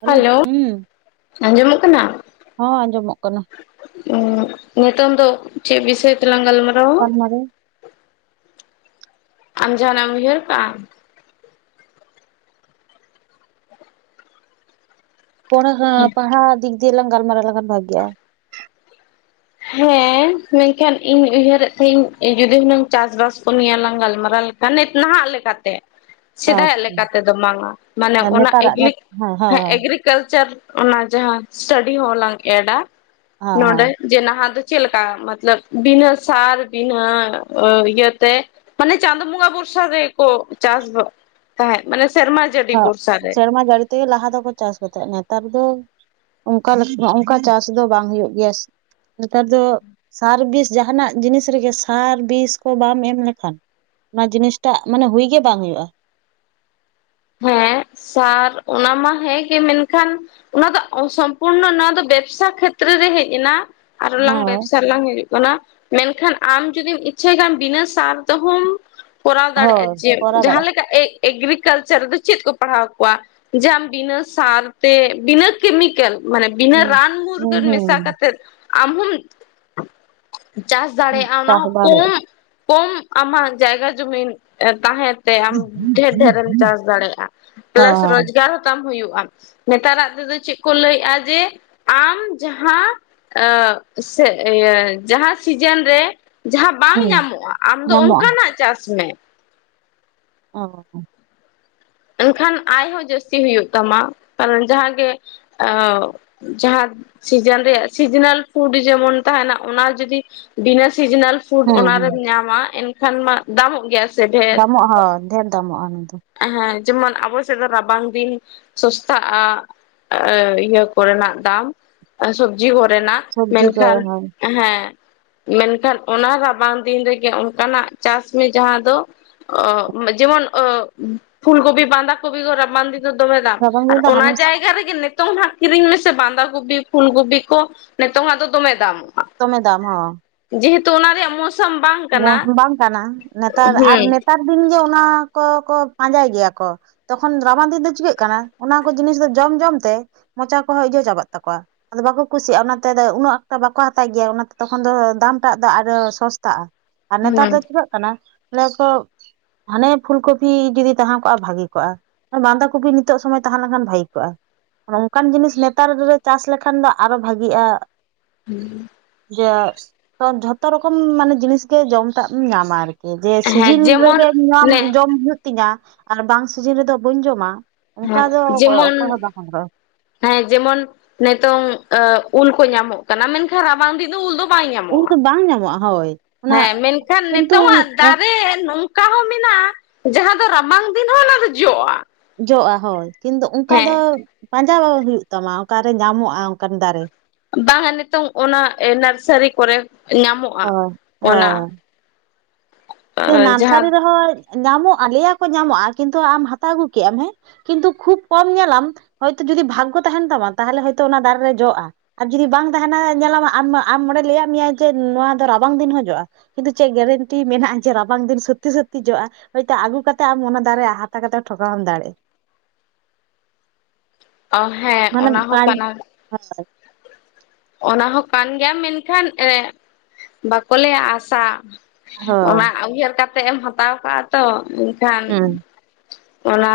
Hello ᱦᱩᱸ ᱟᱸᱡᱚᱢᱚᱜ ᱠᱟᱱᱟ ᱦᱚᱸ ᱟᱸᱡᱚᱢᱚᱜ ᱠᱟᱱᱟ [unintelligible] ᱱᱤᱛᱚᱝ ᱫᱚ ᱪᱮᱛ ᱵᱤᱥᱚᱭ ᱛᱮᱞᱟᱝ ᱜᱟᱞᱢᱟᱨᱟᱣᱟ? ᱜᱟᱞᱢᱟᱨᱟᱣ ᱟᱢ ᱡᱟᱦᱟᱱᱟᱜ ᱮᱢ ᱩᱭᱦᱟᱹᱨ ᱠᱟᱜᱼᱟ᱾ ᱯᱟᱲᱦᱟᱣ ᱫᱤᱠ ᱫᱤᱭᱮ ᱞᱟᱝ ᱜᱟᱞᱢᱟᱨᱟᱣ ᱞᱮᱱᱠᱷᱟᱱ ᱵᱷᱟᱜᱮ-ᱟ᱾ ᱦᱮᱸ ᱢᱮᱱᱠᱷᱟᱱ ᱤᱧ ᱩᱭᱦᱟᱹᱨᱮᱫ ᱛᱟᱦᱮᱸᱱᱟ ᱡᱩᱫᱤ ᱦᱩᱱᱟᱹᱝ ᱪᱟᱥᱵᱟᱥ ᱠᱚ ᱱᱮᱭᱟᱞᱟᱝ ᱜᱟᱞᱢᱟᱨᱟᱣ ᱱᱤᱛ ᱱᱟᱦᱟᱜ ᱞᱮᱠᱟᱛᱮ ᱥᱮᱫᱟᱭᱟᱜ ᱟᱪᱪᱷᱟ ᱞᱮᱠᱟᱛᱮᱫᱚ ᱵᱟᱝᱟ ᱢᱟᱱᱮ ᱟᱨ ᱚᱱᱟ ᱱᱮᱛᱟᱨᱟᱜ ᱱᱮ ᱦᱮᱸ ᱦᱮᱸ ᱮᱜᱽᱨᱤᱠᱟᱞᱪᱟᱨ ᱚᱱᱟ ᱡᱟᱦᱟᱸ ᱥᱴᱟᱰᱤ ᱦᱚᱞᱟᱝ ᱮᱰᱟ ᱦᱮᱸ ᱱᱚᱰᱮ ᱡᱮ ᱪᱮᱫ ᱞᱮᱠᱟ ᱢᱚᱛᱞᱚᱵᱽ ᱛᱤᱱᱟᱹ ᱥᱟᱞ ᱛᱤᱱᱟᱹ ᱤᱭᱟᱹᱛᱮ ᱢᱟᱱᱮ ᱪᱟᱸᱫ [unintelligible] ᱵᱚᱨᱥᱟ ᱨᱮᱠᱚ ᱪᱟᱥ ᱛᱟᱦᱮᱸ ᱢᱟᱱᱮ ᱥᱮᱨᱢᱟ ᱡᱟᱹᱲᱤ ᱵᱷᱚᱨᱥᱟ ᱨᱮ ᱥᱮᱨᱢᱟ ᱡᱟᱹᱲᱤ ᱛᱮᱜᱮ ᱞᱟᱦᱟ ᱫᱚᱠᱚ ᱪᱟᱥ ᱛᱟᱦᱮᱸ ᱱᱮᱛᱟᱨ ᱫᱚ ᱚᱱᱠᱟ ᱪᱟᱥ ᱫᱚ ᱵᱟᱝ ᱦᱩᱭᱩᱜ ᱜᱮᱭᱟ᱾ ᱱᱮᱛᱟᱨ ᱫᱚ ᱥᱟᱨ ᱵᱤᱥ ᱡᱟᱦᱟᱱᱟᱜ ᱡᱤᱱᱤᱥ ᱨᱮᱜᱮ ᱥᱟᱨ ᱵᱤᱥ ᱠᱚ ᱵᱟᱢ ᱮᱢ ᱞᱮᱠᱷᱟᱱ ᱚᱱᱟ ᱡᱤᱱᱤᱥᱴᱟᱜ ᱢᱟᱱᱮ ᱦᱩᱭ ᱜᱮ ᱵᱟᱝ ᱦᱩᱭᱩᱜᱼᱟ᱾ ᱦᱮᱸ ᱥᱟᱨ ᱚᱱᱟ ᱢᱟ ᱦᱮᱸᱜᱮ ᱢᱮᱱᱠᱷᱟᱱ ᱚᱱᱟ ᱫᱚ ᱥᱚᱢᱯᱩᱨᱱᱚ ᱱᱚᱣᱟ ᱫᱚ ᱵᱮᱵᱥᱟ ᱠᱷᱮᱛᱨᱮ ᱵᱷᱤᱛᱨᱤ ᱨᱮ ᱦᱮᱡ ᱮᱱᱟ ᱟᱨᱚ ᱞᱟᱝ ᱦᱳᱭ ᱵᱮᱵᱽᱥᱟ ᱨᱮ ᱞᱟᱝ ᱦᱤᱡᱩᱜ ᱠᱟᱱᱟ ᱢᱮᱱᱠᱷᱟᱱ ᱟᱢ ᱡᱩᱫᱤᱢ ᱤᱪᱪᱷᱟᱹᱭ ᱠᱷᱟᱱ ᱵᱤᱱᱟᱹ ᱥᱟᱨ ᱛᱮᱦᱚᱢ ᱠᱚᱨᱟᱣ ᱦᱳᱭ ᱫᱟᱲᱮᱭᱟᱜᱼᱟ ᱡᱮ ᱠᱚᱨᱟᱣ ᱡᱟᱦᱟᱸᱮ ᱫᱟᱲᱮᱭᱟᱜ ᱞᱮᱠᱟ ᱮ ᱮᱜᱨᱤᱠᱟᱞ ᱨᱮᱫᱚ ᱪᱮᱫ ᱠᱚ ᱯᱟᱲᱦᱟᱣ ᱠᱚᱣᱟ ᱡᱟᱢ ᱵᱤᱱᱟᱹ ᱥᱟᱨ ᱛᱮ ᱵᱤᱱᱟᱹ ᱠᱮᱢᱤᱠᱮᱞ ᱢᱟᱱᱮ ᱵᱤᱱᱟᱹ ᱦᱩᱸ ᱨᱟᱱ ᱦᱩᱸ ᱢᱩᱨᱜᱟᱹᱱ ᱢᱮᱥᱟ ᱠᱟᱛᱮ ᱟᱢ ᱦᱚᱢ ᱪᱟᱥ ᱦᱩᱸ ᱫᱟᱲᱮᱭᱟᱜᱼᱟ ᱚᱱᱟ ᱪᱟᱥ ᱦᱚᱸ ᱠᱚᱢ ᱫᱟᱲᱮᱭᱟᱜ ᱠᱚᱢ ᱟᱢᱟᱜ ᱡᱟᱭᱜᱟ ᱡᱩᱚᱢᱤᱱ ᱛᱟᱦᱮᱸ ᱟᱢ ᱰᱷᱮᱨ ᱰᱷᱮᱨᱢ ᱪᱟᱥ ᱫᱟᱲᱮᱭᱟᱜᱼᱟ ᱯᱞᱟᱥ ᱦᱚᱸ ᱨᱳᱡᱽᱜᱟᱨ ᱦᱚᱸᱛᱟᱢ ᱦᱩᱭᱩᱜᱼᱟ᱾ ᱱᱮᱛᱟᱨᱟᱜ ᱛᱮᱫᱚ ᱪᱮᱫ ᱠᱚ ᱞᱟᱹᱭᱮᱫᱼᱟ ᱡᱮ ᱟᱢ ᱡᱟᱦᱟᱸ ᱥᱮ ᱤᱭᱟᱹ ᱡᱟᱦᱟᱸ ᱥᱤᱡᱮᱱ ᱨᱮ ᱡᱟᱦᱟᱸ ᱵᱟᱝ ᱦᱮᱸ ᱧᱟᱢᱚᱜᱼᱟ ᱟᱢ ᱫᱚ ᱧᱟᱢᱚᱜᱼᱟ ᱚᱱᱠᱟᱱᱟᱜ ᱪᱟᱥ ᱢᱮ ᱚ ᱮᱱᱠᱷᱟᱱ ᱟᱭᱦᱚᱸ ᱡᱟᱹᱥᱛᱤ ᱦᱩᱭᱩᱜ ᱛᱟᱢᱟ ᱠᱟᱨᱚᱱ ᱡᱟᱦᱟᱸᱜᱮ ᱡᱟᱦᱟᱸ ᱥᱤᱡᱮᱱ ᱨᱮᱭᱟᱜ ᱥᱤᱡᱤᱱᱟᱞ ᱯᱷᱩᱰ ᱡᱮᱢᱚᱱ ᱛᱟᱦᱮᱸᱱᱟ ᱚᱱᱟ ᱡᱩᱫᱤ ᱵᱤᱱᱟᱹ ᱥᱤᱡᱤᱱᱟᱞ ᱯᱷᱩᱰ ᱦᱮᱸ ᱚᱱᱟ ᱦᱮᱸ ᱨᱮᱢ ᱧᱟᱢᱟ ᱮᱱᱠᱷᱟᱱ ᱢᱟ ᱫᱟᱢᱚᱜ ᱜᱮᱭᱟ ᱥᱮ ᱰᱷᱮᱨ ᱫᱟᱢᱚᱜ ᱦᱚᱸ ᱰᱷᱮᱨ ᱫᱟᱢᱚᱜᱼᱟ ᱚᱱᱟᱫᱚ ᱮ ᱡᱮᱢᱚᱱ ᱟᱵᱚ ᱥᱮᱫ ᱫᱚ ᱨᱟᱵᱟᱝ ᱫᱤᱱ ᱥᱚᱥᱛᱟᱜᱼᱟ ᱤᱭᱟᱹ ᱠᱚᱨᱮᱱᱟᱜ ᱫᱟᱢ ᱥᱚᱵᱡᱤ ᱠᱚᱨᱮ ᱨᱮᱱᱟᱜ ᱥᱚᱵᱽᱡᱤ ᱠᱚ ᱢᱮᱱᱠᱷᱟᱱ ᱦᱚᱸ ᱦᱮᱸ ᱢᱮᱱᱠᱷᱟᱱ ᱚᱱᱟ ᱨᱟᱵᱟᱝ ᱫᱤᱱ ᱨᱮᱜᱮ ᱚᱱᱠᱟᱱᱟᱜ ᱪᱟᱥ ᱢᱮ ᱡᱟᱦᱟᱸ ᱫᱚ ᱡᱮᱢᱚᱱ ᱯᱷᱩᱞ ᱠᱚᱯᱤ ᱵᱟᱸᱫᱷᱟᱠᱯᱤ ᱜ ᱵᱟᱸᱫ ᱫᱚ ᱫᱚᱢᱮ ᱫᱟᱢ ᱨᱟᱵᱟᱝ ᱟᱨ ᱫᱤᱱ ᱫᱚ ᱚᱱᱟ ᱦᱟᱢᱮᱥ ᱡᱟᱭᱜᱟ ᱨᱮᱜ ᱱᱤᱛᱚᱝ ᱦᱜ ᱠᱤᱨᱤᱧ ᱢᱮᱥᱮ ᱵᱟᱸᱫᱟᱷᱟ ᱠᱚᱯᱤ ᱯᱷᱩᱞ ᱠᱚᱯᱤ ᱠᱚ ᱱᱤᱛᱚᱝᱟᱜ ᱫᱚ ᱫᱚᱢᱮ ᱫᱟᱢ ᱫᱚᱢᱮ ᱫᱟᱢ ᱦᱚᱸ ᱡᱮᱦᱮᱛᱩ ᱚᱱᱟ ᱨᱮᱭᱟᱜ ᱢᱚᱸᱡᱽ ᱵᱟᱝ ᱠᱟᱱᱟ ᱱᱮᱛᱟᱨ ᱟᱨ ᱦᱩᱸ ᱱᱮᱛᱟᱨ ᱫᱤᱱ ᱜᱮ ᱚᱱᱟ ᱠᱚ ᱯᱟᱸᱡᱟᱭ ᱜᱮᱭᱟ ᱠᱚ ᱛᱚᱠᱷᱚᱱ ᱨᱟᱵᱟᱝ ᱫᱤᱱ ᱫᱚ ᱪᱤᱠᱟᱹᱜ ᱠᱟᱱᱟ ᱚᱱᱟ ᱠᱚ ᱡᱤᱱᱤᱥ ᱫᱚ ᱡᱚᱢ ᱡᱚᱢ ᱛᱮ ᱢᱚᱪᱟ ᱠᱚᱦᱚᱸ ᱤᱡᱚ ᱪᱟᱵᱟᱜ ᱛᱟᱠᱚᱣᱟᱫᱚ ᱵᱟᱠᱚ ᱠᱩᱥᱤᱭᱟᱜᱼᱟ ᱚᱱᱟᱛᱮ ᱩᱱᱟᱹᱜ ᱮᱠᱴᱟ ᱵᱟᱠᱚ ᱦᱟᱛᱟᱣ ᱜᱮᱭᱟ ᱛᱚᱠᱷᱚᱱ ᱫᱚ ᱫᱟᱢᱴᱟᱜ ᱫᱚ ᱟᱨᱚ ᱥᱚᱥᱛᱟᱜᱼᱟ ᱟᱨ ᱱᱮᱛᱟᱨ ᱦᱩᱸ ᱫᱚ ᱪᱤᱠᱟᱹᱜ ᱠᱟᱱᱟ ᱠᱚ ᱦᱟᱱᱮ ᱯᱷᱩᱞ ᱠᱚᱯᱤ ᱡᱩᱫᱤ ᱛᱟᱦᱮᱸ ᱠᱚᱜᱼᱟ ᱵᱷᱟᱹᱜᱤ ᱠᱚᱜᱼᱟ᱾ ᱵᱟᱸᱷᱟ ᱠᱚᱯᱤ ᱱᱤᱛᱚᱜ ᱥᱚᱢᱚᱭ ᱛᱟᱦᱮᱸ ᱞᱮᱱᱠᱷᱟᱱ ᱵᱷᱟᱹᱜᱤ ᱠᱚᱜᱼᱟ᱾ ᱚᱱᱠᱟᱱ ᱡᱤᱱᱤᱥ ᱱᱮᱛᱟᱨ ᱨᱮ ᱪᱟᱥ ᱞᱮᱠᱷᱟᱱ ᱫᱚ ᱟᱨᱚ ᱵᱷᱟᱜᱤᱜᱼᱟ᱾ ᱦᱮᱸ [inaudible] [unintelligible] ᱡᱷᱚᱛᱚ ᱨᱚᱠᱚᱢ ᱢᱟᱱᱮ ᱡᱤᱱᱤᱥ ᱜᱮ ᱡᱚᱢ ᱴᱟᱜ ᱮᱢ ᱧᱟᱢᱟ ᱟᱨᱠᱤ ᱡᱮ ᱦᱮᱸ ᱥᱤᱡᱤᱱ ᱡᱮᱢᱚᱱ ᱨᱮᱜᱮ ᱧᱟᱢ ᱦᱮᱸ ᱡᱚᱢ ᱦᱩᱭᱩᱜ ᱛᱤᱧᱟ ᱟᱨ ᱵᱟᱝ ᱥᱤᱡᱤᱱ ᱨᱮᱫᱚ ᱵᱟᱹᱧ ᱡᱚᱢᱟ ᱚᱱᱠᱟ ᱦᱮᱸ ᱫᱚ ᱚᱠᱚᱭ ᱡᱮᱢᱚᱱ ᱦᱚᱸ ᱵᱟᱝ ᱦᱚᱨᱚᱜᱼᱟ, ᱦᱮᱸ ᱡᱮᱢᱚᱱ ᱱᱤᱛᱚᱝ ᱩᱞ ᱠᱚ ᱧᱟᱢᱚᱜ ᱠᱟᱱᱟ ᱢᱮᱱᱠᱷᱟᱱ ᱨᱟᱵᱟᱝ ᱫᱤᱱ ᱫᱚ ᱩᱞ ᱫᱚ ᱵᱟᱭ ᱩᱞ ᱧᱟᱢᱚᱜᱼᱟ ᱫᱚ ᱵᱟᱝ ᱧᱟᱢᱚᱜᱼᱟ ᱦᱳᱭ ᱚᱱᱟ ᱦᱮᱸ ᱢᱮᱱᱠᱷᱟᱱ ᱠᱤᱱᱛᱩ ᱱᱤᱛᱚᱜᱟᱜ ᱫᱟᱨᱮ ᱱᱚᱝᱠᱟ ᱚᱠᱟ ᱦᱚᱸ ᱢᱮᱱᱟᱜᱼᱟ ᱡᱟᱦᱟᱸ ᱫᱚ ᱨᱟᱵᱟᱝ ᱫᱤᱱ ᱦᱚᱸ ᱚᱱᱟ ᱫᱚ ᱡᱚᱜᱼᱟ ᱡᱚᱜᱼᱟ ᱦᱳᱭ ᱠᱤᱱᱛᱩ ᱚᱱᱠᱟ ᱦᱮᱸ ᱫᱚ ᱦᱩᱭᱩᱜ ᱛᱟᱢᱟ ᱚᱠᱟᱨᱮ ᱧᱟᱢᱚᱜᱼᱟ ᱚᱱᱠᱟᱱ ᱫᱟᱨᱮ ᱵᱟᱝᱟ ᱱᱤᱛᱚᱝ ᱚᱱᱟ ᱱᱟᱨᱥᱟᱨᱤ ᱠᱚᱨᱮ ᱧᱟᱢᱚᱜᱼᱟ ᱦᱳᱭ ᱚᱱᱟ ᱦᱳᱭ ᱡᱟᱦᱟᱸ ᱱᱟᱨᱥᱟᱨᱤ ᱨᱮᱦᱚᱸ ᱧᱟᱢᱚᱜᱼᱟ ᱞᱟᱹᱭᱟ ᱠᱚ ᱧᱟᱢᱚᱜᱼᱟ ᱠᱤᱱᱛᱩ ᱟᱢ ᱦᱟᱛᱟᱣ ᱟᱹᱜᱩ ᱠᱮᱫᱟᱢ ᱦᱮᱸ ᱠᱤᱱᱛᱩ ᱠᱷᱩᱵ ᱠᱚᱢ ᱧᱮᱞᱟᱢ ᱦᱚᱭᱛᱳ ᱡᱩᱫᱤ ᱵᱷᱟᱜᱚ ᱛᱟᱦᱮᱱ ᱛᱟᱢᱟ ᱛᱟᱦᱚᱞᱮ ᱦᱚ ᱚᱱᱟ ᱫᱟᱨᱮᱨᱮ ᱡᱚᱜᱼᱟ ᱟᱨ ᱡᱩᱫᱤ ᱵᱟᱝ ᱛᱟᱦᱮᱸᱱᱟ ᱧᱮᱞᱟᱢ ᱟᱢ ᱱᱚᱰᱮ ᱞᱟᱹᱭᱟᱢ ᱢᱮᱟᱭ ᱡᱮ ᱱᱚᱣᱟ ᱫᱚ ᱨᱟᱵᱟᱝ ᱫᱤᱱ ᱦᱚᱤᱡᱚᱜᱼᱟ ᱠᱤᱱᱛᱩ ᱪᱮᱫ ᱜᱮᱨᱮᱱᱴᱤ ᱢᱮᱱᱟᱜᱼᱟ ᱮ ᱨᱟᱵᱟᱝ ᱫᱤᱱ ᱥᱚᱛᱤ ᱥᱚᱛᱤ ᱡᱚᱜᱼᱟ ᱦᱚᱳᱭᱛᱳ ᱟᱹᱜᱩ ᱠᱟᱛᱮ ᱟᱢ ᱚᱱᱟ ᱫᱟᱨᱮ ᱦᱟᱛᱟᱣ ᱠᱟᱛᱮ ᱴᱷᱚᱠᱟᱣ ᱦᱚᱸᱢ ᱫᱟᱲᱮᱭᱟᱜᱼᱟ [inaudible] ᱦᱮᱸ ᱚᱱᱟ ᱢᱟᱱᱮ ᱦᱚᱸ ᱠᱟᱱᱟ ᱚᱱᱟ ᱦᱚᱸ ᱠᱟᱱ ᱜᱮᱭᱟᱢ ᱢᱮᱱᱠᱷᱟᱱ ᱵᱟᱠᱚ ᱞᱟᱹᱭᱟ ᱟᱥᱟ ᱦᱳᱭ ᱚᱱᱟ ᱩᱭᱦᱟᱹᱨ ᱠᱟᱛᱮᱜ ᱮᱢ ᱦᱟᱛᱟᱣ ᱠᱟᱜᱼᱟ ᱛᱚ ᱮᱱᱠᱷᱟᱱ ᱦᱩᱸ ᱚᱱᱟ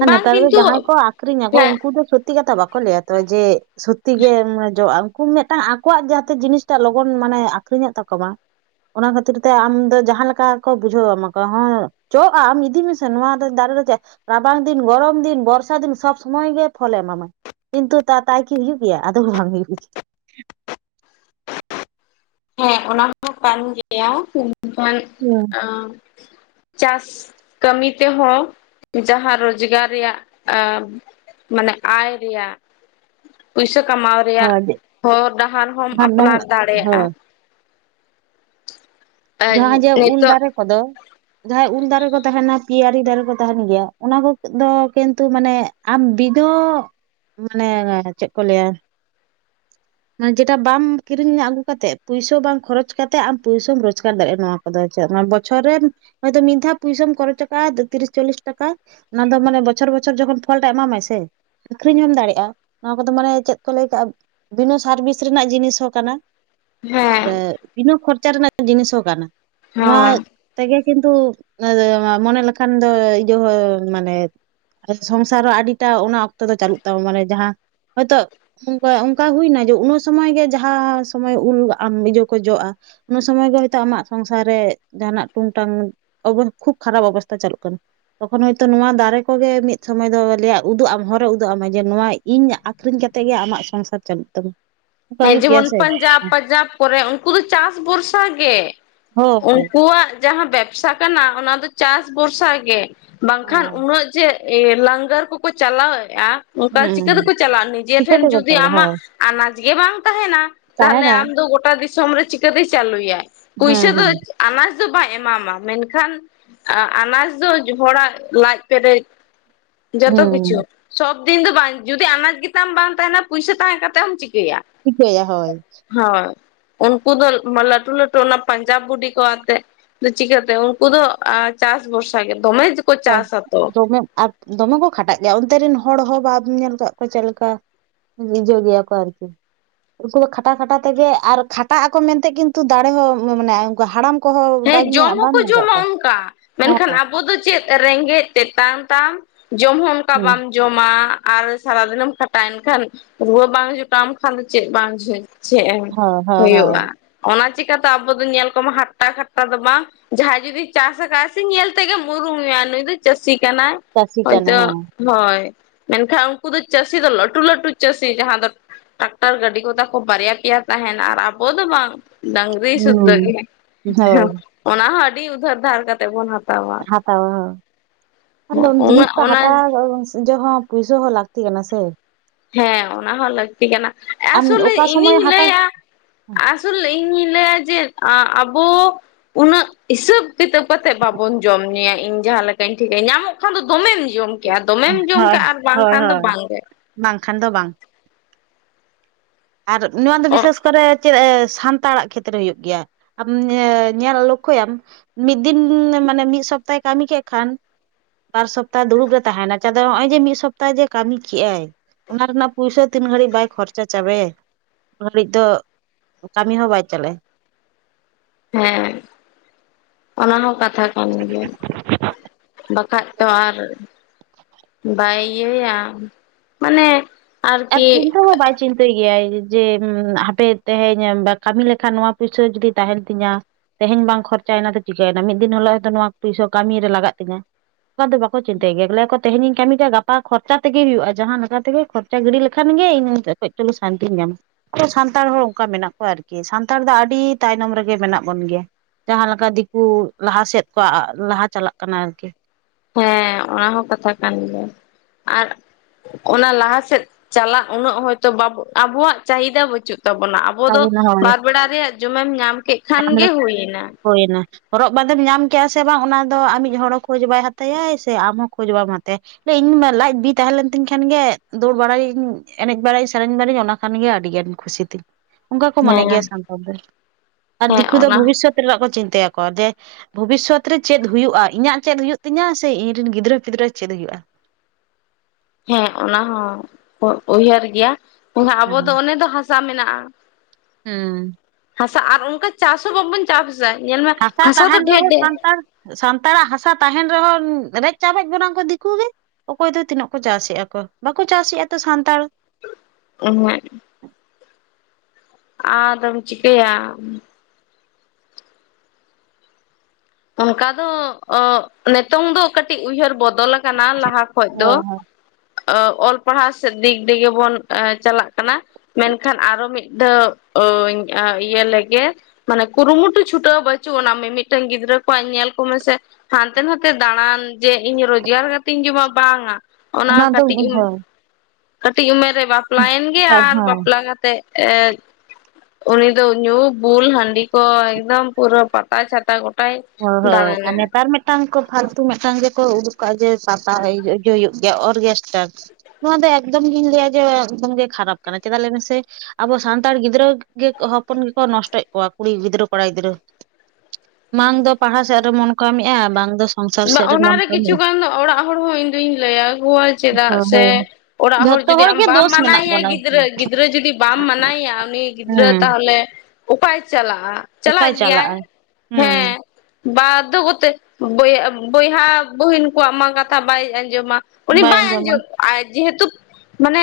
ᱟᱨ ᱱᱮᱛᱟᱨ ᱫᱚ ᱠᱤᱱᱛᱩ ᱡᱟᱦᱟᱸᱭ ᱠᱚ ᱟᱠᱷᱨᱤᱧ ᱧᱟᱠᱚ ᱦᱮᱸ ᱩᱱᱠᱩ ᱫᱚ ᱥᱚᱛᱷᱤ ᱠᱟᱛᱷᱟ ᱵᱟᱠᱚ ᱞᱟᱹᱭᱟ ᱛᱚ ᱡᱮ ᱥᱚᱛᱤ ᱜᱮᱟᱱᱮ ᱡᱚᱜ ᱩᱱᱠᱩ ᱢᱤᱫᱴᱟᱝ ᱟᱠᱚᱣᱟᱜ ᱡᱛᱮ ᱡᱤᱱᱤᱥᱴᱟᱜ ᱞᱚᱜᱚᱱ ᱢᱟᱱᱮ ᱟᱠᱷᱨᱤᱧᱚᱜ ᱛᱟᱠᱚ ᱢᱟᱟ ᱚᱱᱟ ᱠᱷᱟᱹᱛᱤᱨ ᱛᱮ ᱟᱢ ᱫᱚ ᱡᱟᱦᱟᱸ ᱞᱮᱠᱟ ᱠᱚ ᱵᱩᱡᱷᱟᱹᱣ ᱟᱢᱟ ᱠᱚᱣᱟ ᱦᱚ ᱪᱚᱜᱼᱟ ᱟᱢ ᱤᱫᱤ ᱢᱮᱥᱮ ᱱᱚᱶᱟ ᱨᱮ ᱫᱟᱨᱮ ᱨᱟᱵᱟᱝ ᱫᱤᱱ ᱜᱚᱨᱚᱢ ᱫᱤᱱ ᱵᱚᱨᱥᱟ ᱫᱤᱱ ᱥᱚᱵ ᱥᱚᱢᱚᱭ ᱜᱮ ᱯᱷᱚᱞ ᱮ ᱮᱢᱟᱢᱟᱭ ᱠᱤᱱᱛᱩ ᱛᱟᱛᱟᱭ ᱠᱤ ᱦᱩᱭᱩᱜ ᱜᱮᱭᱟ ᱟᱫᱚ ᱵᱟᱝ ᱦᱩᱭᱩᱜ ᱜᱮᱭᱟ ᱦᱮᱸ ᱚᱱᱟ ᱦᱚᱸ ᱠᱟᱱ ᱜᱮᱭᱟ ᱢᱮᱱᱠᱷᱟᱱ ᱜᱮᱭᱟ ᱪᱟᱥ ᱠᱟᱹᱢᱤ ᱛᱮᱦᱚᱸ ᱡᱟᱦᱟᱸ ᱨᱳᱡᱽᱜᱟᱨ ᱨᱮᱭᱟᱜ ᱢᱟᱱᱮ ᱟᱭ ᱨᱮᱭᱟᱜ ᱯᱩᱭᱥᱟᱹ ᱠᱟᱢᱟᱣ ᱨᱮᱭᱟᱜ ᱦᱚᱨ ᱰᱟᱦᱟᱨ ᱦᱚᱢ ᱦᱮᱸ ᱟᱯᱱᱟᱨ ᱫᱟᱲᱮᱭᱟᱜᱼᱟ ᱦᱳᱭ ᱟᱨ ᱡᱟᱦᱟᱸ ᱡᱮ ᱩᱞ ᱱᱤᱛᱚᱜ ᱫᱟᱨᱮ ᱠᱚᱫᱚ ᱡᱟᱦᱟᱸᱭ ᱩᱞ ᱫᱟᱨᱮ ᱠᱚ ᱛᱟᱦᱮᱸᱱᱟ ᱯᱮᱤᱭᱟᱨᱤ ᱫᱟᱨᱮ ᱠᱚ ᱛᱟᱦᱮᱸᱱ ᱜᱮᱭᱟ ᱚᱱᱟ ᱠᱚᱫᱚ ᱠᱤᱱᱛᱩ ᱢᱟᱱᱮ ᱟᱢ ᱵᱤᱫᱟᱹ ᱢᱟᱱᱮ ᱪᱮᱫ ᱠᱚ ᱞᱟᱹᱭᱟ? ᱢᱟᱱᱮ ᱡᱮᱴᱟ ᱵᱟᱢ ᱠᱤᱨᱤᱧᱚᱜ ᱟᱹᱜᱩ ᱠᱟᱛᱮᱜ ᱯᱚᱭᱥᱟ ᱵᱟᱝ ᱠᱷᱚᱨᱚᱪ ᱠᱟᱛᱮ ᱟᱢ ᱯᱚᱭᱥᱟᱢᱢ ᱨᱳᱡᱽᱜᱟᱨᱼᱟ ᱪᱟᱨ ᱫᱟᱲᱮᱭᱟᱜᱼᱟ ᱱᱚᱣᱟ ᱠᱚᱫᱚ ᱵᱚᱪᱷᱚᱨ ᱨᱮ ᱢᱤᱫ ᱫᱷᱟᱣ ᱯᱚᱭᱥᱟᱹᱟᱢ ᱠᱷᱚᱨᱚᱪ ᱟᱠᱟᱟᱜᱼᱟ ᱛᱤᱨᱤᱥ ᱪᱚᱞᱞᱤᱥ ᱴᱟᱠᱟ ᱚᱱᱟ ᱫᱚ ᱢᱟᱱ ᱵᱚᱪᱷᱚᱨ ᱵᱚᱪᱷᱚᱨ ᱡᱚᱠᱷᱚᱱ ᱯᱷᱚᱞ ᱴᱟᱜ ᱮ ᱮᱢᱟᱢᱟᱭ ᱥᱮ ᱟ. ᱠᱷᱨᱤᱧ ᱦᱚᱸᱢ ᱫᱟᱲᱮᱭᱟᱜᱼᱟ ᱱᱚᱣᱟ ᱠᱚᱫᱚ ᱢᱟᱱᱮ ᱪᱮᱫ ᱠᱚ ᱞᱟᱹᱭ ᱠᱟᱜᱼᱟ ᱵᱤᱱᱟᱹ ᱥᱟᱨᱵᱷᱤᱥ ᱨᱮᱱᱟᱜ ᱡᱤᱱᱤᱥ ᱦᱚᱸ ᱠᱟᱱᱟ ᱟᱨ ᱦᱮᱸ ᱵᱤᱱᱟᱹ ᱠᱷᱚᱨᱪᱟ ᱨᱮᱱᱟᱜ ᱡᱤᱱᱤᱥ ᱦᱚᱸ ᱠᱟᱱᱟ ᱱᱚᱣᱟ ᱦᱚᱸ ᱛᱮᱜᱮ ᱠᱤᱱᱛᱩ ᱢᱚᱱᱮ ᱞᱮᱠᱷᱟᱱ ᱫᱚ ᱤᱭᱟᱹ ᱦᱚᱸ ᱢᱟᱱᱮ ᱥᱚᱝᱥᱟᱨ ᱦᱚᱸ ᱟᱹᱰᱤᱴᱟ ᱚᱱᱟ ᱚᱠᱛᱚ ᱫᱚ ᱪᱟᱹᱞᱩᱜ ᱛᱟᱢᱟ ᱢᱟᱱᱮ ᱡᱟᱦᱟᱸ ᱦᱚᱭᱛᱳᱠᱟ ᱚᱱᱠᱟ ᱦᱩᱭᱱᱟ ᱡᱮ ᱩᱱᱟᱹᱜ ᱥᱚᱢᱚᱭ ᱜᱮ ᱡᱟᱦᱟᱸ ᱥᱚᱢᱚᱭ ᱩᱞ ᱟᱢ ᱤᱭᱟᱹ ᱠᱚ ᱡᱚᱜᱼᱟ ᱩᱱ ᱥᱚᱢᱚᱭ ᱜ ᱟᱢᱟᱜ ᱥᱚᱝᱥᱟᱨ ᱨᱮ ᱡᱟᱦᱟᱱᱟᱜ ᱴᱩᱱᱴᱟᱝ ᱠᱷᱩᱵᱽ ᱠᱷᱟᱨᱟᱯ ᱚᱵᱚᱥᱛᱟᱷᱟ ᱪᱟᱹᱟᱞᱩᱜ ᱠᱟᱱᱟ ᱛᱚᱠᱷᱚᱱ ᱦᱚᱳᱭᱛᱳ ᱱᱚᱶᱟ ᱫᱟᱨᱮ ᱠᱚᱜᱮ ᱢᱤᱫ ᱥᱚᱢᱚᱭ ᱫᱚ ᱟᱞᱮᱭᱟ ᱩᱫᱩᱜ ᱟᱢ ᱦᱚᱨᱮ ᱩᱫᱩᱜ ᱟᱢ ᱡᱮ ᱱᱚᱣᱟ ᱤᱧ ᱟᱠᱷᱨᱤᱧ ᱠᱟᱛᱮ ᱠᱟᱛᱮᱜ ᱜᱮ ᱟᱢᱟᱜ ᱥᱚᱝᱥᱟᱨ ᱪᱟᱹᱞᱩᱜ ᱛᱟᱢᱟ ᱚᱱᱠᱟ ᱦᱮᱸ ᱦᱩᱭᱩᱜ ᱜᱮᱭᱟ ᱡᱮᱢᱚᱱ ᱥᱮ ᱯᱟᱧᱡᱟᱵᱽ ᱯᱟᱧᱡᱟᱵᱽ ᱠᱚᱨᱮ ᱩᱱᱠᱩ ᱫᱚ ᱪᱟᱥ ᱵᱷᱚᱨᱥᱟ ᱜᱮ ᱦᱳᱭ ᱩᱱᱠᱩ ᱣᱟᱜ ᱡᱟᱦᱟᱸ ᱵᱮᱵᱥᱟ ᱠᱟᱱᱟ ᱚᱱᱟ ᱫᱚ ᱪᱟᱥ ᱵᱷᱚᱨᱥᱟ ᱜᱮ ᱵᱟᱝᱠᱷᱟᱱ ᱩᱱᱟᱹᱜ ᱡᱮ ᱞᱟᱝᱜᱟᱨ ᱠᱚᱠᱚ ᱪᱟᱞᱟᱣᱮᱫ ᱚᱱᱠᱟ ᱪᱤᱠᱟᱹ ᱦᱮᱸ ᱛᱮᱠᱚ ᱪᱟᱞᱟᱜᱼᱟ ᱱᱤᱡᱮ ᱴᱷᱮᱱ ᱪᱤᱠᱟᱹᱛᱮᱠᱚ ᱡᱩᱫᱤ ᱪᱟᱹᱞᱩ ᱟᱢᱟᱜ ᱦᱳᱭ ᱟᱱᱟᱡ ᱜᱮ ᱵᱟᱝ ᱛᱟᱦᱮᱸᱱᱟ ᱛᱟᱦᱚᱞᱮ ᱛᱟᱦᱮᱱᱟ ᱟᱢ ᱫᱚ ᱜᱚᱴᱟ ᱫᱤᱥᱚᱢ ᱨᱮ ᱪᱤᱠᱟᱹᱛᱮᱭ ᱪᱟᱹᱞᱩᱭᱟᱭ? ᱦᱩᱸ ᱯᱩᱭᱥᱟᱹ ᱫᱚ ᱦᱩᱸ ᱟᱱᱟᱪ ᱫᱚ ᱵᱟᱭ ᱮᱢᱟᱢᱟ ᱢᱮᱱᱠᱷᱟᱱ ᱟᱱᱟᱡᱽ ᱫᱚ ᱦᱚᱲᱟᱜ ᱞᱟᱡ ᱯᱮᱨᱮᱡ ᱡᱚᱛᱚ ᱠᱤᱪᱷᱩ ᱦᱩᱸ ᱥᱚᱵᱫᱤᱱ ᱫᱚ ᱵᱟᱝ ᱡᱩᱫᱤ ᱟᱱᱟᱡ ᱜᱮᱛᱟᱢ ᱵᱟᱝ ᱛᱟᱦᱮᱸᱱᱟ ᱯᱩᱭᱥᱟᱹ ᱛᱟᱦᱮᱸ ᱠᱟᱛᱮ ᱦᱚᱸ ᱪᱤᱠᱟ. ᱪᱤᱠᱟᱭᱟ ᱦᱳᱭ ᱩᱱᱠᱩ ᱫᱚ ᱞᱟᱹᱴᱩ ᱞᱟᱹᱴᱩ ᱚᱱᱟ ᱯᱟᱧᱡᱟᱵᱽ ᱵᱩᱰᱤ ᱠᱚ ᱟᱛᱮ ᱪᱤᱠᱟᱹᱛᱮ ᱩᱱᱠᱩ ᱫᱚ ᱪᱟᱥ ᱵᱷᱚᱨᱥᱟ ᱜᱮ ᱫᱚᱢᱮ ᱜᱮᱠᱚ ᱛᱚ ᱪᱟᱥ ᱟᱛᱚ ᱫᱚᱢᱮ ᱟᱨ ᱫᱚᱢᱮ ᱠᱚ ᱠᱷᱟᱴᱟᱜ ᱜᱮᱭᱟ ᱚᱱᱛᱮ ᱨᱮᱱ ᱦᱚᱲ ᱦᱚᱸ ᱵᱟᱢ ᱧᱮᱞ ᱟᱠᱟᱫ ᱠᱚᱣᱟ ᱪᱮᱫ ᱞᱮᱠᱟ [unintelligible] ᱠᱚ ᱟᱨᱠᱤ ᱩᱱᱠᱩ ᱫᱚ ᱠᱷᱟᱴᱟ ᱠᱷᱟᱴᱟ ᱛᱮᱜᱮ ᱟᱨ ᱠᱷᱟᱴᱟᱜ ᱟᱠᱚ ᱢᱮᱱᱛᱮ ᱠᱤᱱᱛᱩ ᱫᱟᱲᱮ ᱦᱚᱸ ᱢᱟᱱᱮ ᱩᱱᱠᱩ ᱦᱟᱲᱟᱢ ᱠᱚᱦᱚᱸ ᱵᱟᱢ ᱦᱮᱸ ᱧᱮᱞ ᱡᱚᱢ ᱵᱟᱢ ᱦᱚᱸᱠᱚ ᱧᱮᱞ ᱠᱟᱜ ᱡᱚᱢᱟ ᱠᱚᱣᱟ ᱚᱱᱠᱟ ᱢᱮᱱᱠᱷᱟᱱ ᱦᱚᱸ ᱟᱵᱚ ᱫᱚ ᱪᱮᱫ ᱨᱮᱸᱜᱮᱡ ᱛᱮᱛᱟᱝ ᱛᱟᱢ ᱡᱚᱢ ᱦᱚᱸ ᱚᱱᱠᱟ ᱦᱩᱸ ᱵᱟᱢ ᱡᱚᱢᱟ ᱟᱨ ᱥᱟᱨᱟ ᱫᱤᱱᱮᱢ ᱠᱷᱟᱴᱟᱭᱮᱱ ᱠᱷᱟᱱ ᱨᱩᱣᱟᱹ ᱵᱟᱝ ᱡᱚᱴᱟᱣ ᱟᱢ ᱠᱷᱟᱱ ᱫᱚ ᱪᱮᱫ ᱵᱟᱝ ᱡᱷ ᱪᱮ ᱦᱳᱭ ᱦᱳᱭ ᱦᱳᱭ ᱦᱩᱭᱩᱜᱼᱟ ᱚᱱᱟ ᱪᱤᱠᱠᱟᱛᱮ ᱟᱵᱚ ᱫᱚ ᱧᱮᱞ ᱠᱚᱢᱟ ᱦᱟᱴᱴᱟ ᱠᱷᱟᱴᱴᱟ ᱟᱫᱚ ᱵᱟᱝ ᱡᱟᱦᱟᱸᱭ ᱡᱩᱫᱤ ᱪᱟᱥ ᱠᱟ ᱟᱭ ᱥᱮ ᱩᱱᱤ ᱫᱚ ᱧᱮᱞ ᱛᱮᱜᱮᱢ ᱩᱨᱩᱢᱮᱭᱟ ᱱᱩᱭ ᱫᱚ ᱪᱟᱹᱥᱤ ᱠᱟᱱᱟᱢ ᱪᱟᱹᱥᱤ ᱠᱟᱱᱟᱭ ᱦᱚᱛᱳ ᱦᱮᱸ ᱦᱚᱭ ᱢᱮᱱᱠᱷᱟᱱ ᱩᱱᱠᱩ ᱫᱚ ᱪᱟᱹᱥᱤ ᱫᱚ ᱞᱟᱹᱴᱩ ᱞᱟᱹᱴᱩ ᱪᱟᱹᱥᱤ ᱡᱟᱦᱟᱸ ᱫᱚ ᱴᱟᱠᱴᱟᱨ ᱜᱟᱹᱰᱤ ᱠᱚᱫᱚ ᱠᱷᱩ ᱵᱟᱨᱭᱟ ᱯᱮᱭᱟ ᱛᱟᱦᱮᱸᱱᱟ ᱟᱨ ᱟᱵᱚ ᱫᱚ ᱵᱟᱝ ᱰᱟᱹᱟᱝᱨᱤ ᱥᱩᱫᱽᱫᱷᱟᱹ ᱜᱮ ᱦᱩᱸ ᱦᱳᱭ ᱚᱱᱟ ᱦᱚᱸ ᱟᱹᱰᱤ ᱩᱫᱷᱟᱹᱨ ᱫᱷᱟᱨ ᱠᱟᱛᱮᱜ ᱵᱚᱱ ᱦᱟᱛᱟ ᱦᱟᱛᱟᱟᱣ ᱛᱟᱦᱚᱞᱮ ᱡᱤᱱᱤᱥ ᱩᱱᱟᱹᱜ ᱠᱚ ᱚᱱᱟ ᱦᱟᱛᱟᱣ [unintelligible] ᱯᱩᱭᱥᱟᱹ ᱦᱚᱸ ᱞᱟᱹᱠᱛᱤ ᱠᱟᱱᱟ ᱥᱮ ᱦᱮᱸ ᱚᱱᱟ ᱦᱚᱸ ᱞᱟᱹᱠᱛᱤ ᱠᱟᱱᱟ ᱟᱢ ᱟᱥᱚᱞᱮ ᱚᱠᱟ ᱥᱚᱢᱚᱭ ᱤᱧᱤᱧ ᱦᱟᱛᱟᱣ ᱞᱟᱹᱭᱟ ᱟᱥᱚᱞᱮ ᱤᱧᱤᱞ ᱞᱮᱭᱟ ᱡᱮ ᱟᱜ ᱟᱵᱚ ᱩᱱᱟᱹᱜ ᱦᱤᱥᱟᱹᱵ ᱠᱤᱛᱟᱹᱵ ᱠᱟᱛᱮᱜ ᱵᱟᱵᱚᱱ ᱡᱚᱢ ᱧᱩᱭᱟ ᱤᱧ ᱡᱟᱦᱟᱸ ᱞᱮᱠᱟᱧ ᱴᱷᱤᱠᱟᱹ ᱧᱟᱢᱚᱜ ᱠᱷᱟᱱ ᱫᱚ ᱫᱚᱢᱮᱢ ᱡᱚᱢ ᱠᱮᱜᱼᱟ ᱫᱚᱢᱮᱢ ᱡᱚᱢ ᱠᱮᱜᱼᱟ ᱟᱨ ᱵᱟᱝᱠᱷᱟᱱ ᱫᱚ ᱵᱟᱝᱜᱮ ᱠᱷᱟᱱ ᱫᱚ ᱵᱟᱝ ᱟᱨ ᱱᱚᱣᱟ ᱫᱚ ᱵᱤᱥᱮᱥ ᱠᱚᱨᱮ ᱪᱮᱫ ᱥᱟᱱᱛᱟᱲᱟᱜ ᱠᱷᱮᱛᱨᱮ ᱦᱩᱭᱩᱜ ᱜᱮᱭᱟ ᱟᱢ ᱧᱮ ᱧᱮᱞ ᱞᱚᱠᱠᱷᱚᱭᱟᱢ ᱢᱤᱫ ᱫᱤᱱ ᱢᱟᱱᱮ ᱢᱤᱫ ᱥᱚᱯᱛᱟᱭ ᱠᱟᱹᱢᱤ ᱠᱮᱫ ᱠᱷᱟᱱ ᱵᱟᱨ ᱥᱚᱯᱛᱟᱦ ᱥᱚᱯᱛᱟ ᱫᱩᱲᱩᱵ ᱨᱮ ᱛᱟᱦᱮᱭᱱᱟ ᱫᱚ ᱚᱜ ᱚᱚᱭ ᱡᱮ ᱢᱤᱫ ᱥᱚᱯᱛᱟᱦ ᱡᱮ ᱠᱟᱹᱢᱤ ᱠᱮᱜ-ᱟᱭ ᱚᱱᱟ ᱨᱮᱱᱟᱜ ᱯᱩᱭᱥᱟ ᱛᱤᱱ ᱜᱷᱟᱹᱲᱤᱡ ᱵᱟᱭ ᱠᱷᱚᱨᱪᱟ ᱪᱟᱵᱟᱭᱮᱜ ᱜᱷᱟᱹᱲᱤᱡ ᱫᱚ ᱠᱟᱹᱢᱤ ᱦᱚᱸ ᱵᱟᱭ ᱪᱟᱞᱟᱭ ᱦᱮᱸ ᱚᱱᱟ ᱦᱚᱸ ᱠᱟᱛᱷᱟ ᱠᱟᱱ ᱜᱮᱭᱟ ᱵᱟᱠᱷᱟᱡ ᱛᱚ ᱟᱨ ᱵᱟᱭ ᱤᱭᱟᱹᱭᱟ ᱢᱟᱱᱮ ᱟᱨ ᱟᱨᱠᱤ ᱪᱤᱱᱛᱟᱹ ᱦᱚᱸ ᱵᱟᱭ ᱪᱤᱱᱛᱟᱹ ᱜᱮᱭᱟᱭ ᱡᱮ-ᱢ ᱦᱟᱯᱮ ᱛᱮᱦᱮᱧ ᱠᱟᱹᱢᱤ ᱞᱮᱠᱷᱟᱱ ᱱᱚᱣᱟ ᱯᱩᱭᱥᱟᱹ ᱡᱩᱫᱤ ᱛᱟᱦᱮᱱ ᱛᱤᱧᱟᱹ ᱛᱮᱦᱮᱧ ᱵᱟᱝ ᱠᱷᱚᱨᱪᱟᱭᱮᱱᱟ ᱛᱚ ᱪᱤᱠᱟᱹᱭᱮᱱᱟ ᱢᱤᱫ ᱫᱤᱱ ᱦᱤᱞᱳᱜ ᱦᱚᱭᱛᱳ ᱱᱚᱣᱟ ᱯᱚᱭᱥᱟ ᱠᱟᱹᱢᱤ ᱨᱮ ᱞᱟᱜᱟᱜ ᱛᱤᱧᱟ᱾ ᱚᱱᱠᱟ ᱫᱚ ᱵᱟᱠᱚ ᱪᱤᱱᱛᱟᱹᱭ ᱜᱮᱭᱟ ᱞᱮᱭᱟ ᱠᱚ ᱛᱮᱦᱮᱤᱧ ᱠᱟᱹᱢᱤ ᱠᱤ-ᱟ ᱜᱟᱯᱟ ᱠᱷᱚᱨᱪᱟ ᱛᱮᱜᱮ ᱦᱩᱭᱩᱜᱼᱟ ᱡᱟᱦᱟᱸ ᱞᱮᱠᱟ ᱛᱮᱜᱮ ᱠᱷᱚᱨᱪᱟ [unintelligible] ᱞᱮᱠᱷᱟᱱ ᱜᱮ ᱤᱧ ᱠᱟᱹᱡ ᱪᱩᱞᱩ ᱥᱟᱱᱛᱤᱧ ᱧᱟᱢ [inaudible] ᱥᱟᱱᱛᱟᱲ ᱦᱚᱲ ᱚᱝᱠᱟ ᱢᱮᱱᱟᱜ ᱠᱚᱣᱟ ᱟᱨᱠᱤ ᱥᱟᱱᱛᱟᱲ ᱫᱚ ᱟᱹᱰᱤ ᱟᱹᱰᱤ ᱛᱟᱭᱱᱚᱢ ᱨᱮᱜᱮ ᱢᱮᱱᱟᱜ ᱵᱚᱱ ᱜᱮᱭᱟ᱾ ᱡᱟᱦᱟᱸ ᱞᱮᱠᱟ ᱫᱤᱠᱩ ᱞᱟᱦᱟ ᱥᱮᱫ ᱠᱚ ᱟᱜ ᱟᱜ ᱞᱟᱦᱟ ᱪᱟᱞᱟᱜ ᱠᱟᱱᱟ ᱟᱨᱠᱤ ᱦᱮᱸ ᱚᱱᱟ ᱦᱚᱸ ᱠᱟᱛᱷᱟ ᱠᱟᱱ ᱜᱮᱭᱟ᱾ ᱟᱨ ᱚᱱᱟ ᱞᱟᱦᱟ ᱥᱮᱫ ᱪᱟᱞᱟᱜ ᱩᱱᱟᱹᱜ ᱦᱚᱭᱛᱚ ᱵᱟᱵᱜ ᱟᱵᱚᱣᱟᱜ ᱪᱟᱦᱤᱫᱟ ᱵᱟᱹᱪᱩᱜᱱᱟ ᱛᱟᱵᱚᱱᱟ ᱟᱵᱚ ᱫᱚ ᱛᱟᱵᱚᱱᱟ ᱦᱳᱭ ᱵᱟᱨ ᱵᱮᱲᱟ ᱨᱮᱭᱟᱜ ᱡᱚᱢᱮᱢ ᱧᱟᱢ ᱠᱮᱜ ᱠᱷᱟᱱ ᱧᱟᱢ ᱜᱮ ᱞᱮ ᱦᱩᱭ ᱮᱱᱟ᱾ ᱦᱳᱭᱱᱟ ᱦᱚᱨᱚᱜ ᱵᱟᱸᱫᱮᱢ ᱧᱟᱢ ᱠᱮᱜᱼᱟ ᱥᱮ ᱵᱟᱝ ᱚᱱᱟ ᱫᱚ ᱟᱢᱤᱡ ᱦᱚᱲ ᱦᱚᱸ ᱠᱷᱳᱡᱽ ᱵᱟᱭ ᱦᱟᱛᱟᱭᱟᱭ ᱥᱮ ᱟᱢ ᱦᱚᱸ ᱠᱷᱳᱡᱽ ᱵᱟᱢ ᱦᱟᱛᱟᱭᱟ ᱤᱧ ᱤᱧ ᱢᱟ ᱞᱟᱡ ᱵᱤ ᱛᱟᱦᱮᱸ ᱞᱮᱱ ᱛᱤᱧ ᱠᱷᱟᱱ ᱜᱮ ᱫᱳᱹᱲ ᱵᱟᱲᱟᱭᱟᱹᱧ ᱮᱱᱮᱡ ᱵᱟᱲᱟᱭᱟᱹᱧ ᱥᱮᱨᱮᱧ ᱵᱟᱲᱟᱭᱟᱹᱧ ᱚᱱᱟ ᱠᱷᱟᱱ ᱜᱮ ᱟᱹᱰᱤ ᱜᱟᱱ ᱠᱷᱩᱥᱤ ᱛᱤᱧ ᱚᱝᱠᱟ ᱠᱚ ᱢᱚᱱᱮ ᱜᱮᱭᱟ ᱦᱮᱸ ᱥᱟᱱᱛᱟᱲ ᱫᱚ ᱟᱨ ᱦᱮᱸ ᱫᱤᱠᱩ ᱫᱚ ᱚᱱᱟ ᱵᱷᱚᱵᱤᱥᱥᱚᱛ ᱨᱮᱭᱟᱜ ᱠᱚ ᱪᱤᱱᱛᱟᱹ ᱟᱠᱚ ᱡᱮ ᱵᱷᱚᱵᱤᱥᱥᱚᱛ ᱨᱮ ᱪᱮᱫ ᱦᱩᱭᱩᱜᱼᱟ ᱤᱧᱟᱹᱜ ᱪᱮᱫ ᱦᱩᱭᱩᱜ ᱛᱤᱧᱟᱹ ᱥᱮ ᱤᱧ ᱨᱮᱱ ᱜᱤᱫᱽᱨᱟᱹ ᱯᱤᱫᱽᱨᱟᱹ ᱪᱮᱫ ᱦᱩᱭᱩᱜᱼᱟ᱾ [inaudible] ᱦᱮᱸ ᱚᱱᱟ ᱦᱚᱸ ᱩᱭᱦᱟᱹᱨ ᱜᱮᱭᱟ ᱤᱧ ᱟᱵᱚ ᱫᱚ ᱚᱱᱮ ᱫᱚ ᱦᱟ [unintelligible] ᱥᱟ ᱢᱮᱱᱟᱜᱼᱟ᱾ ᱦᱩᱸ ᱦᱟᱥᱟ ᱟᱨ ᱚᱱᱠᱟ ᱪᱟᱥ ᱦᱚᱸ ᱵᱟᱝᱵᱚᱱ ᱪᱟᱥ ᱦᱟᱥᱟ ᱛᱟᱦᱮᱱ ᱨᱮᱦᱚᱸ ᱥᱟᱱᱛᱟᱲ ᱥᱟᱱᱛᱟᱲᱟᱜ ᱦᱟᱥᱟ ᱛᱟᱦᱮᱱ ᱨᱮᱦᱚᱸ ᱨᱮᱡ ᱪᱟᱵᱟᱭᱮᱫ ᱵᱚᱱᱟ ᱠᱚ ᱫᱤᱠᱩ ᱜᱮ ᱚᱠᱚᱭ ᱫᱚ ᱛᱤᱱᱟᱹᱜ ᱠᱚ ᱪᱟᱥᱮᱜ-ᱟ ᱠᱚ ᱵᱟᱠᱚ ᱪᱟᱥᱮᱜ-ᱟ ᱛᱚ ᱥᱟᱱᱛᱟᱲ ᱩᱦᱩᱜ ᱟ-ᱫᱚᱢ ᱪᱤᱠᱟᱭᱟ ᱚᱱᱠᱟ ᱫᱚ ᱚᱜ ᱱᱤᱛᱚᱝ ᱫᱚ ᱠᱟᱹᱴᱤᱡ ᱩᱭᱦᱟᱹᱨ ᱵᱚᱫᱚᱞ ᱟᱠᱟᱱᱟ ᱠᱟᱱᱟ ᱞᱟᱦᱟ ᱠᱷᱚᱡ ᱫᱚ ᱦᱳᱭ ᱦᱳᱭ ᱚᱞ ᱯᱟᱲᱦᱟᱣ ᱥᱮᱫ ᱫᱤᱠ ᱫᱤᱱ ᱜᱮ ᱵᱚᱱ ᱪᱟᱞᱟᱜ ᱠᱟᱱᱟ ᱢᱮᱱᱠᱷᱟᱱ ᱟᱨᱚ ᱢᱤᱫ ᱫᱷᱟᱣ ᱚᱝ ᱟ ᱤᱭᱟᱹ ᱞᱮᱜᱮ ᱢᱟᱱᱮ ᱠᱩᱨᱩᱢᱩᱴᱩ ᱪᱷᱩᱴᱟᱹᱣ ᱵᱟᱹᱪᱩᱜᱼᱟᱱᱟ ᱢᱤ ᱢᱤᱫᱴᱟᱝ ᱜᱤᱫᱽᱨᱟᱹ ᱧᱮᱞ ᱠᱚ ᱢᱮᱥᱮ ᱦᱟᱱᱛᱮ ᱱᱟᱛᱮ ᱫᱟᱬᱟᱱ ᱪᱮᱜ ᱤᱧ ᱨᱳᱡᱽᱜᱟᱨ ᱠᱟᱛᱮ ᱤᱧ ᱡᱚᱢᱟ ᱵᱟᱝᱟ ᱚᱱᱟ ᱫᱚ ᱠᱟᱹᱴᱤᱡ ᱦᱳᱭ ᱤᱧ ᱠᱟᱹᱴᱤᱡ ᱩᱢᱮᱨ ᱨᱮ ᱵᱟᱯᱞᱟ ᱭᱮᱱ ᱜᱮ ᱟᱨ ᱦᱳᱭ ᱵᱟᱯᱞᱟ ᱠᱟᱛᱮᱜ ᱮ- ᱩᱱᱤ ᱫᱚ ᱧᱩ ᱵᱩᱞ ᱦᱟᱹᱱᱰᱤ ᱠᱚᱭ ᱮᱠᱫᱚᱢ ᱯᱩᱨᱟᱹ ᱯᱟᱛᱟ ᱪᱷᱟᱛᱟ ᱜᱚᱴᱟᱭ ᱦᱳ ᱦᱳᱭ ᱟᱨ ᱫᱟᱬᱟᱱᱟ ᱱᱮᱛᱟᱨ ᱢᱤᱫᱴᱟᱝ ᱠᱚ ᱯᱷᱟᱞᱛᱩ ᱢᱮᱫᱴᱟᱝ ᱜᱮ ᱠᱚ ᱩᱰᱩᱠᱟᱜᱼᱟ ᱡᱮ ᱯᱟᱛᱟ ᱦᱩᱭᱩᱜ ᱜᱮᱭᱟ ᱚᱨᱜᱮᱥᱴᱟᱨ ᱱᱚᱣᱟ ᱫᱚ ᱮᱠᱫᱚᱢ ᱜᱤᱧ ᱞᱮᱭᱟ ᱡᱮ ᱮᱠ ᱫᱚᱢ ᱜᱮ ᱠᱷᱟᱨᱟᱯ ᱠᱟᱱᱟ ᱪᱮᱫᱟᱜ ᱞᱮ ᱢᱮᱥᱮ ᱟᱵᱚ ᱥᱟᱱᱛᱟᱲ ᱜᱤᱫᱽᱨᱟᱹ ᱜᱮ ᱦᱚᱯᱚᱱ ᱜᱮᱠᱚ ᱱᱚᱥᱴᱚᱭᱮᱫ ᱠᱚᱣᱟ ᱠᱩᱲᱤ ᱜᱤᱫᱽᱨᱟᱹ ᱨᱩ ᱵᱟᱲᱟᱭ ᱜᱤᱫᱽᱨᱟᱹ ᱢᱟᱝ ᱫᱚ ᱯᱟᱲᱦᱟᱣ ᱥᱮᱫ ᱨᱮ ᱢᱚᱱ ᱠᱚ ᱮᱢᱮᱫᱼᱟ ᱵᱟᱝ ᱫᱚ ᱥᱚᱝᱥᱟᱨ ᱵᱟ ᱥᱮᱫ ᱨᱮ ᱢᱚᱱ ᱚᱱᱟᱨᱮ ᱠᱚ ᱠᱤᱪᱷᱩ ᱮᱢᱮᱜᱼᱟ ᱜᱟᱱ ᱫᱚ ᱚᱲᱟᱜ ᱦᱚᱲᱦᱚ ᱤᱧ ᱫᱩᱧ ᱞᱟᱹᱭᱭᱟᱠᱚᱣᱟ ᱪᱮᱫᱟᱜ ᱦᱳᱭ ᱥᱮ ᱦᱳᱭ ᱚᱲᱟᱜ ᱦᱚᱲ ᱡᱷᱚᱛᱚ ᱡᱩᱫᱤ ᱟᱢ ᱜᱮ ᱵᱟᱢ ᱫᱳᱥ ᱢᱟᱱᱟ ᱢᱮᱱᱟᱜ ᱭᱮᱭᱟ ᱵᱚᱱᱟ ᱜᱤᱫᱽᱨᱟᱹ ᱜᱤᱫᱽᱨᱟᱹ ᱡᱩᱫᱤ ᱵᱟᱢ ᱢᱟᱱᱟ ᱭᱮᱭᱟ ᱩᱱᱤ ᱜᱤᱫᱽᱨᱟᱹ ᱦᱮᱸ ᱛᱟᱦᱚᱞᱮ ᱚᱠᱟᱭ ᱪᱟᱞᱟᱜᱼᱟ ᱚᱠᱚᱭ ᱪᱟᱞᱟᱜ ᱜᱮᱭᱟᱭ ᱪᱟᱞᱟᱜᱼᱟᱭ ᱦᱮᱸ ᱵᱟᱫᱷᱚ ᱠᱚᱛᱮ ᱵᱚᱭᱦᱟ ᱵᱚᱦᱤᱱ ᱠᱚᱣᱟᱜ ᱢᱟ ᱠᱟᱛᱷᱟ ᱵᱟᱹᱭ ᱟᱸᱡᱚᱢᱟ ᱩᱱᱤ ᱵᱟᱭ ᱵᱟᱹᱭ ᱟᱸᱡᱚᱢ ᱟᱸᱡᱚᱢᱟᱭ ᱡᱮᱦᱮᱛᱩ ᱢᱟᱱᱮ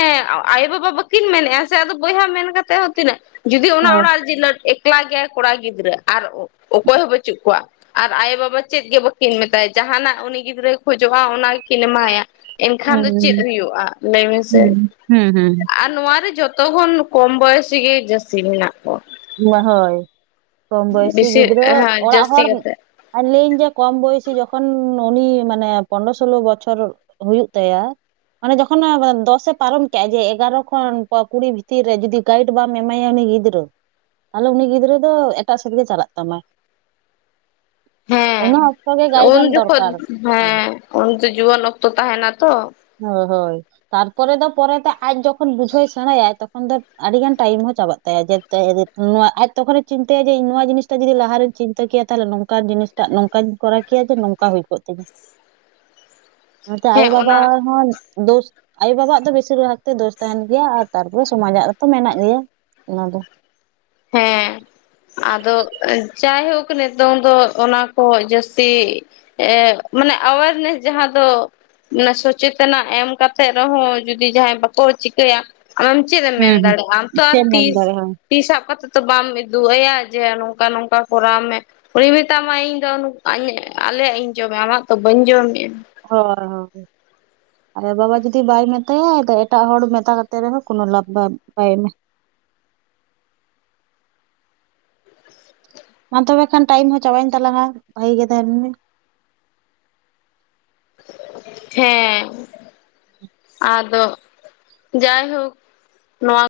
ᱟᱭᱳᱼᱵᱟᱵᱟ ᱵᱟᱹᱠᱤᱱ ᱢᱮᱱᱮᱫᱼᱟ ᱥᱮ ᱟᱫᱚ ᱵᱚᱭᱦᱟ ᱢᱮᱱ ᱠᱟᱛᱮᱫ ᱦᱚᱸ ᱛᱤᱱᱟᱹᱜ ᱡᱩᱫᱤ ᱚᱱᱟ ᱦᱚᱸ ᱚᱲᱟᱜ ᱨᱮᱜᱤ ᱞᱟ. ᱮᱠᱞᱟ ᱜᱮᱭᱟᱭ ᱠᱚᱲᱟ ᱜᱤᱫᱽᱨᱟᱹ ᱟᱨ ᱚᱠᱚᱭ ᱦᱚᱸ ᱵᱟᱹᱪᱩᱜ ᱠᱚᱣᱟ ᱟᱨ ᱟᱭᱳ ᱵᱟᱵᱟ ᱪᱮᱫ ᱜᱮ ᱵᱟᱹᱠᱤᱱ ᱢᱮᱛᱟ ᱡᱟᱦᱟᱸ ᱱᱟᱜ ᱩᱱᱤ ᱜᱤᱫᱽᱨᱟᱹᱭ ᱠᱷᱚᱡᱚᱜᱼᱟ ᱚᱱᱟ ᱜᱮᱠᱤᱱ ᱮᱢᱟᱭᱟ ᱮᱱᱠᱷᱟᱱ ᱫᱚ ᱪᱮᱫ ᱦᱩᱸ ᱦᱩᱭᱩᱜᱼᱟ ᱞᱟᱹᱭ ᱢᱮᱥᱮ ᱦᱩᱸ ᱦᱩᱸ ᱦᱩᱸ ᱟᱨ ᱱᱚᱶᱟ ᱨᱮ ᱡᱷᱚᱛ ᱡᱚᱛᱚᱠᱷᱚᱱ ᱠᱚᱢ ᱵᱚᱭᱮᱥ ᱨᱮᱜᱤ ᱡᱟᱹᱥᱛᱤ ᱢᱮᱱᱟᱜ ᱠᱚᱣᱟ ᱦᱳᱭ ᱠᱚᱢ ᱵᱚᱭᱥᱤ ᱵᱮᱥᱤ ᱜᱤᱫᱽᱨᱟᱹ ᱦᱮᱸ ᱚᱲᱟᱜ ᱡᱟᱹᱥᱛᱤ ᱦᱚᱲ ᱠᱟᱛᱮ ᱟᱹᱞᱤᱧ ᱫᱚ ᱠᱚᱢ ᱵᱚᱭᱚᱥᱤ ᱡᱚᱠᱷᱚᱱ ᱩᱱᱤ ᱢᱟᱱᱮ ᱯᱚᱱ ᱥᱳᱞᱳ ᱵᱚᱪᱷᱚᱨ ᱦᱩᱭᱩᱜ ᱛᱟᱭᱟ ᱢᱟᱱᱮ ᱡᱚᱠᱷᱚᱱ ᱫᱚᱥᱮ ᱯᱟᱨᱚᱢ ᱠᱮᱫᱮᱜᱼᱟ ᱡᱮ ᱮᱜᱟᱨᱳ ᱠᱷᱚᱱ ᱠᱩᱲᱤ ᱵᱷᱤᱛᱤᱨ ᱨᱮ ᱡᱩᱫᱤ ᱜᱟᱭᱤᱰ ᱵᱟᱢ ᱮᱢᱟᱭᱟ ᱩᱱᱤ ᱜᱤᱫᱽᱨᱟᱹ ᱛᱟᱦᱞᱮ ᱩᱱᱤ ᱜᱤᱫᱽᱨᱟᱹ ᱫᱚ ᱮᱴᱟᱜ ᱥᱮᱫ ᱜᱮ ᱪᱟᱞᱟᱜ ᱛᱟᱢᱟ [inaudible] ᱦᱮ ᱩᱱ ᱡᱚᱠᱷᱚᱱ ᱦᱮᱸ ᱩᱱ ᱫᱚ ᱡᱩᱣᱟᱹᱱ ᱚᱠᱛᱚ ᱛᱟᱦᱮᱱᱟ ᱛᱚ ᱦ ᱦᱳᱭ ᱛᱟᱨᱯᱚᱨᱮ ᱫᱚ ᱯᱚᱨᱮᱛᱮ ᱟᱡ ᱡᱚᱠᱷᱚᱱ ᱵᱩᱡᱷᱟᱹᱣ ᱥᱮᱬᱟᱭᱟᱭ ᱛᱚᱠᱷᱚᱱ ᱫᱚ ᱟᱹᱰᱤ ᱜᱟᱱ ᱴᱟᱭᱤᱢ ᱦᱚᱸ ᱪᱟᱞᱟᱜᱼᱟ ᱪ ᱛᱟᱭᱟ ᱟᱡ ᱛᱚᱠᱷᱚᱱᱮ ᱪᱤᱱᱛᱟᱹᱭᱟ ᱡᱮ ᱱᱚᱣᱟ ᱡᱤᱱᱤᱥᱟ ᱡᱩᱫᱤ ᱞᱟᱦᱟᱨᱮᱤᱧ ᱪᱤᱱᱛᱟᱹ ᱠᱮᱭᱟ ᱛᱟᱦᱚᱞᱮ ᱱᱚᱝᱠᱟᱱ ᱡᱤᱱᱤᱥ ᱴᱟᱜ ᱱᱚᱝᱠᱟᱧ ᱠᱚᱨᱟᱣ ᱠᱮᱭᱟ ᱡᱮ ᱱᱚᱝᱠᱟ ᱦᱩᱭ ᱠᱚᱜ ᱛᱤᱧᱟ ᱚᱱᱟᱛᱮ ᱦᱮᱸ ᱟᱭᱳᱼᱵᱟᱵᱟ ᱚᱱᱟ ᱦᱚᱸ ᱫᱳᱥ ᱟᱭᱳᱼᱵᱟᱵᱟᱜ ᱫᱚ ᱵᱮᱥᱤᱨ ᱵᱷᱟᱜᱽ ᱛᱮ ᱫᱳᱥ ᱛᱟᱦᱮᱱ ᱜᱮᱭᱟ ᱟᱨ ᱛᱟᱨᱯᱚᱨᱮ ᱥᱚᱢᱟᱡᱟᱜ ᱨᱮᱛᱚ ᱢᱮᱱᱟᱜ ᱜᱮᱭᱟ ᱚᱱᱟ ᱫᱚ ᱦᱮᱸ ᱟᱫᱚ ᱡᱟᱭᱦᱳᱠ ᱠᱟᱱᱟ ᱱᱤᱛᱚᱝ ᱫᱚ ᱚᱱᱟ ᱠᱚ ᱡᱟᱹᱥᱛᱤ ᱢᱟᱱᱮ ᱟᱣᱮᱨᱱᱮᱥ ᱡᱟᱦᱟᱸ ᱫᱚ [inaudible] ᱚᱱᱟ ᱥᱚᱪᱮᱛᱚᱱᱟ ᱮᱢ ᱠᱟᱛᱮᱫ ᱨᱮᱦᱚᱸ ᱡᱩᱚᱫᱤ ᱡᱟᱦᱟᱸᱭ ᱵᱟᱠᱚ ᱪᱤᱠᱟᱹᱭᱟ ᱟᱢ ᱫᱚᱢ ᱪᱮᱫ ᱮᱢ ᱦᱩᱸ ᱢᱮᱱ ᱦᱩᱸ ᱫᱟᱲᱮᱭᱟᱜᱼᱟ ᱟᱢ ᱛᱚ ᱪᱮᱫ ᱟᱨ ᱮᱢ ᱛᱤ ᱢᱮᱱ ᱫᱟᱲᱮᱭᱟᱜᱼᱟ ᱛᱤᱥᱟᱵ ᱠᱟᱛᱮ ᱛᱚ? ᱚ ᱵᱟᱢ ᱩᱫᱩᱜ ᱟᱭᱟ ᱡᱮ ᱱᱚᱝᱠᱟ ᱱᱚᱝᱠᱟ ᱠᱚᱨᱟᱣ ᱢᱮ ᱩᱱᱤ ᱢᱮᱛᱟᱢᱟᱭ ᱤᱧ ᱫᱚ ᱟᱞᱮᱭᱟᱜ ᱤᱧ ᱡᱚᱢᱟ ᱟᱢᱟᱜ ᱫᱚ ᱵᱟᱹᱧ ᱡᱚᱢᱮᱫᱼᱟ ᱦᱳᱭ ᱦᱳᱭ ᱟᱨ ᱵᱟᱵᱟ ᱡᱩᱫᱤ ᱵᱟᱭ ᱢᱮᱛᱟᱭᱟᱫᱚ ᱮᱴᱟᱜ ᱦᱚᱲ ᱢᱮᱛᱟᱛᱮᱫ ᱨᱮᱦᱚᱸ ᱠᱳᱱᱳ ᱞᱟᱵᱷ ᱵᱟᱭ [inaudible] ᱢᱟ ᱛᱚᱵᱮ ᱠᱷᱟᱱ ᱴᱟᱭᱤᱢ ᱦᱚᱸ ᱪᱟᱵᱟᱭᱧ ᱛᱟᱞᱟᱝᱼᱟ ᱵᱷᱟᱜᱤ ᱜᱮ ᱛᱟᱦᱮᱱ ᱢᱮ ᱦᱮᱸ ᱟᱫᱚ ᱡᱟᱭᱦᱳᱠ ᱱᱚᱣᱟ